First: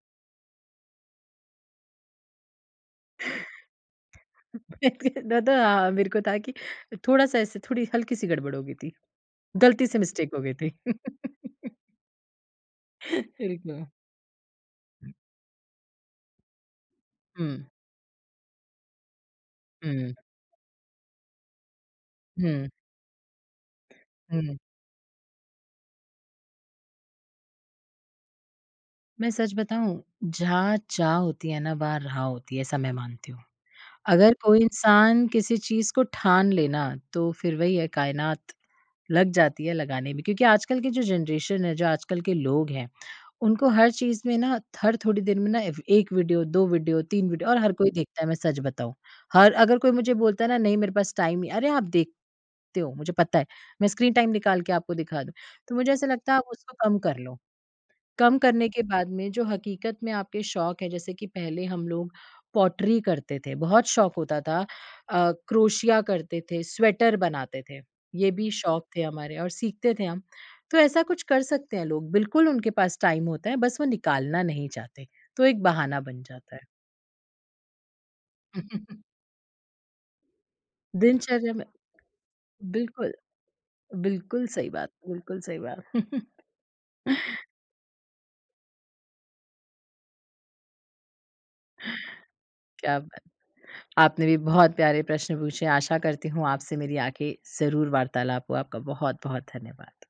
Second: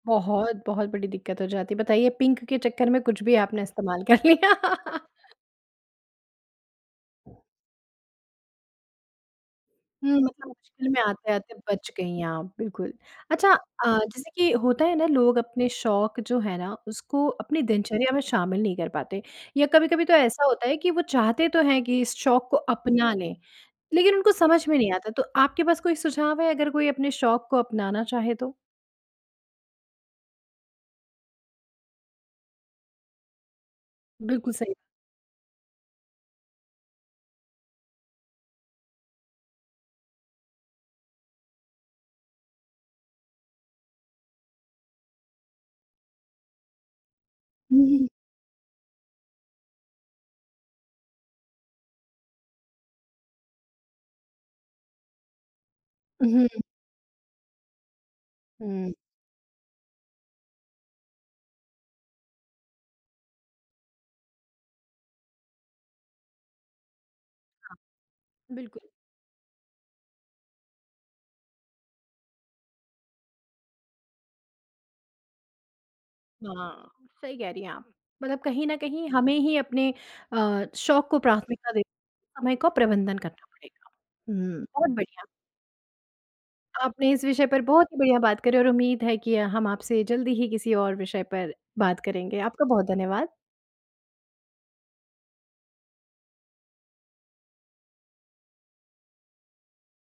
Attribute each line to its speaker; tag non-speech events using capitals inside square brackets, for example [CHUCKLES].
Speaker 1: बहुत बहुत बड़ी दिक्क़त हो जाती है। बताइए पिंक के चक्कर में कुछ भी आपने इस्तेमाल कर लिया। [LAUGHS]
Speaker 2: [CHUCKLES] दादा मेरे को था कि थोड़ा-सा ऐसे थोड़ी हल्की-सी गड़बड़ हो गई थी। गलती से
Speaker 1: हुँ
Speaker 2: मिस्टेक हो
Speaker 1: मतलब
Speaker 2: गई थी।
Speaker 1: मुश्किल में आते-आते
Speaker 2: [LAUGHS]
Speaker 1: बच गई आप, बिल्कुल। अच्छा
Speaker 2: ठीक
Speaker 1: अ,
Speaker 2: हुँ।
Speaker 1: जैसे कि होता है ना लोग अपने शौक जो है ना उसको अपनी
Speaker 2: हुँ।
Speaker 1: दिनचर्या में शामिल नहीं कर पाते। या कभी-कभी
Speaker 2: हुँ।
Speaker 1: तो ऐसा होता है कि वो चाहते तो हैं कि इस शौक को
Speaker 2: हुँ।
Speaker 1: अपना लें लेकिन उनको
Speaker 2: हुँ।
Speaker 1: समझ में नहीं आता। तो आपके पास कोई सुझाव है, अगर कोई अपने शौक को अपनाना चाहे तो?
Speaker 2: मैं सच बताऊँ, जहाँ चाह होती है ना वहाँ राह होती है ऐसा मैं मानती हूँ। अगर
Speaker 1: बिल्कुल
Speaker 2: कोई
Speaker 1: सही।
Speaker 2: इंसान किसी चीज़ को ठान लेना तो फिर वही है कायनात लग जाती है लगाने में। क्योंकि आजकल की जो जनरेशन है, जो आजकल के लोग हैं उनको हर चीज़ में ना, हर थोड़ी देर में ना एव 1 वीडियो 2 वीडियो 3 वीडियो और हर
Speaker 1: हुँ, हुँ,
Speaker 2: कोई
Speaker 1: हुँ।
Speaker 2: देखता है मैं सच बताऊँ। हर अगर कोई मुझे बोलता है ना नहीं मेरे पास टाइम अरे आप देख ते हो मुझे पता है। मैं स्क्रीन टाइम निकाल के आपको दिखा दूँ। तो मुझे ऐसा लगता है आप
Speaker 1: हुँ।
Speaker 2: उसको कम कर लो। कम करने के
Speaker 1: हुँ।
Speaker 2: बाद में जो हकीकत में आपके शौक है जैसे कि पहले हम लोग पॉटरी करते थे। बहुत शौक होता था, अ, क्रोशिया करते थे, स्वेटर बनाते
Speaker 1: हाँ।
Speaker 2: थे। ये भी शौक
Speaker 1: बिल्कुल।
Speaker 2: थे हमारे और सीखते थे हम। तो ऐसा कुछ कर सकते हैं लोग। बिल्कुल उनके पास टाइम होता है, बस वो निकालना नहीं चाहते। तो एक बहाना बन जाता है।
Speaker 1: हाँ, सही कह रही हैं आप। मतलब कहीं न
Speaker 2: [CHUCKLES]
Speaker 1: कहीं हमें ही अपने अ, शौक को
Speaker 2: दिनचर्या में
Speaker 1: प्राथमिकता देते समय का
Speaker 2: बिल्कुल।
Speaker 1: प्रबंधन करना पड़ेगा।
Speaker 2: बिल्कुल
Speaker 1: हुँ।
Speaker 2: सही बात,
Speaker 1: बहुत बढ़िया।
Speaker 2: बिल्कुल सही बात। [CHUCKLES]
Speaker 1: आपने इस विषय पर बहुत ही बढ़िया बात करी और उम्मीद है कि हम आपसे जल्दी ही किसी और विषय पर बात करेंगे। आपका बहुत
Speaker 2: क्या
Speaker 1: धन्यवाद।
Speaker 2: बात। आपने भी बहुत प्यारे प्रश्न पूछे, आशा करती हूँ आपसे मेरी आगे ज़रूर वार्तालाप हो। आपका बहुत-बहुत धन्यवाद।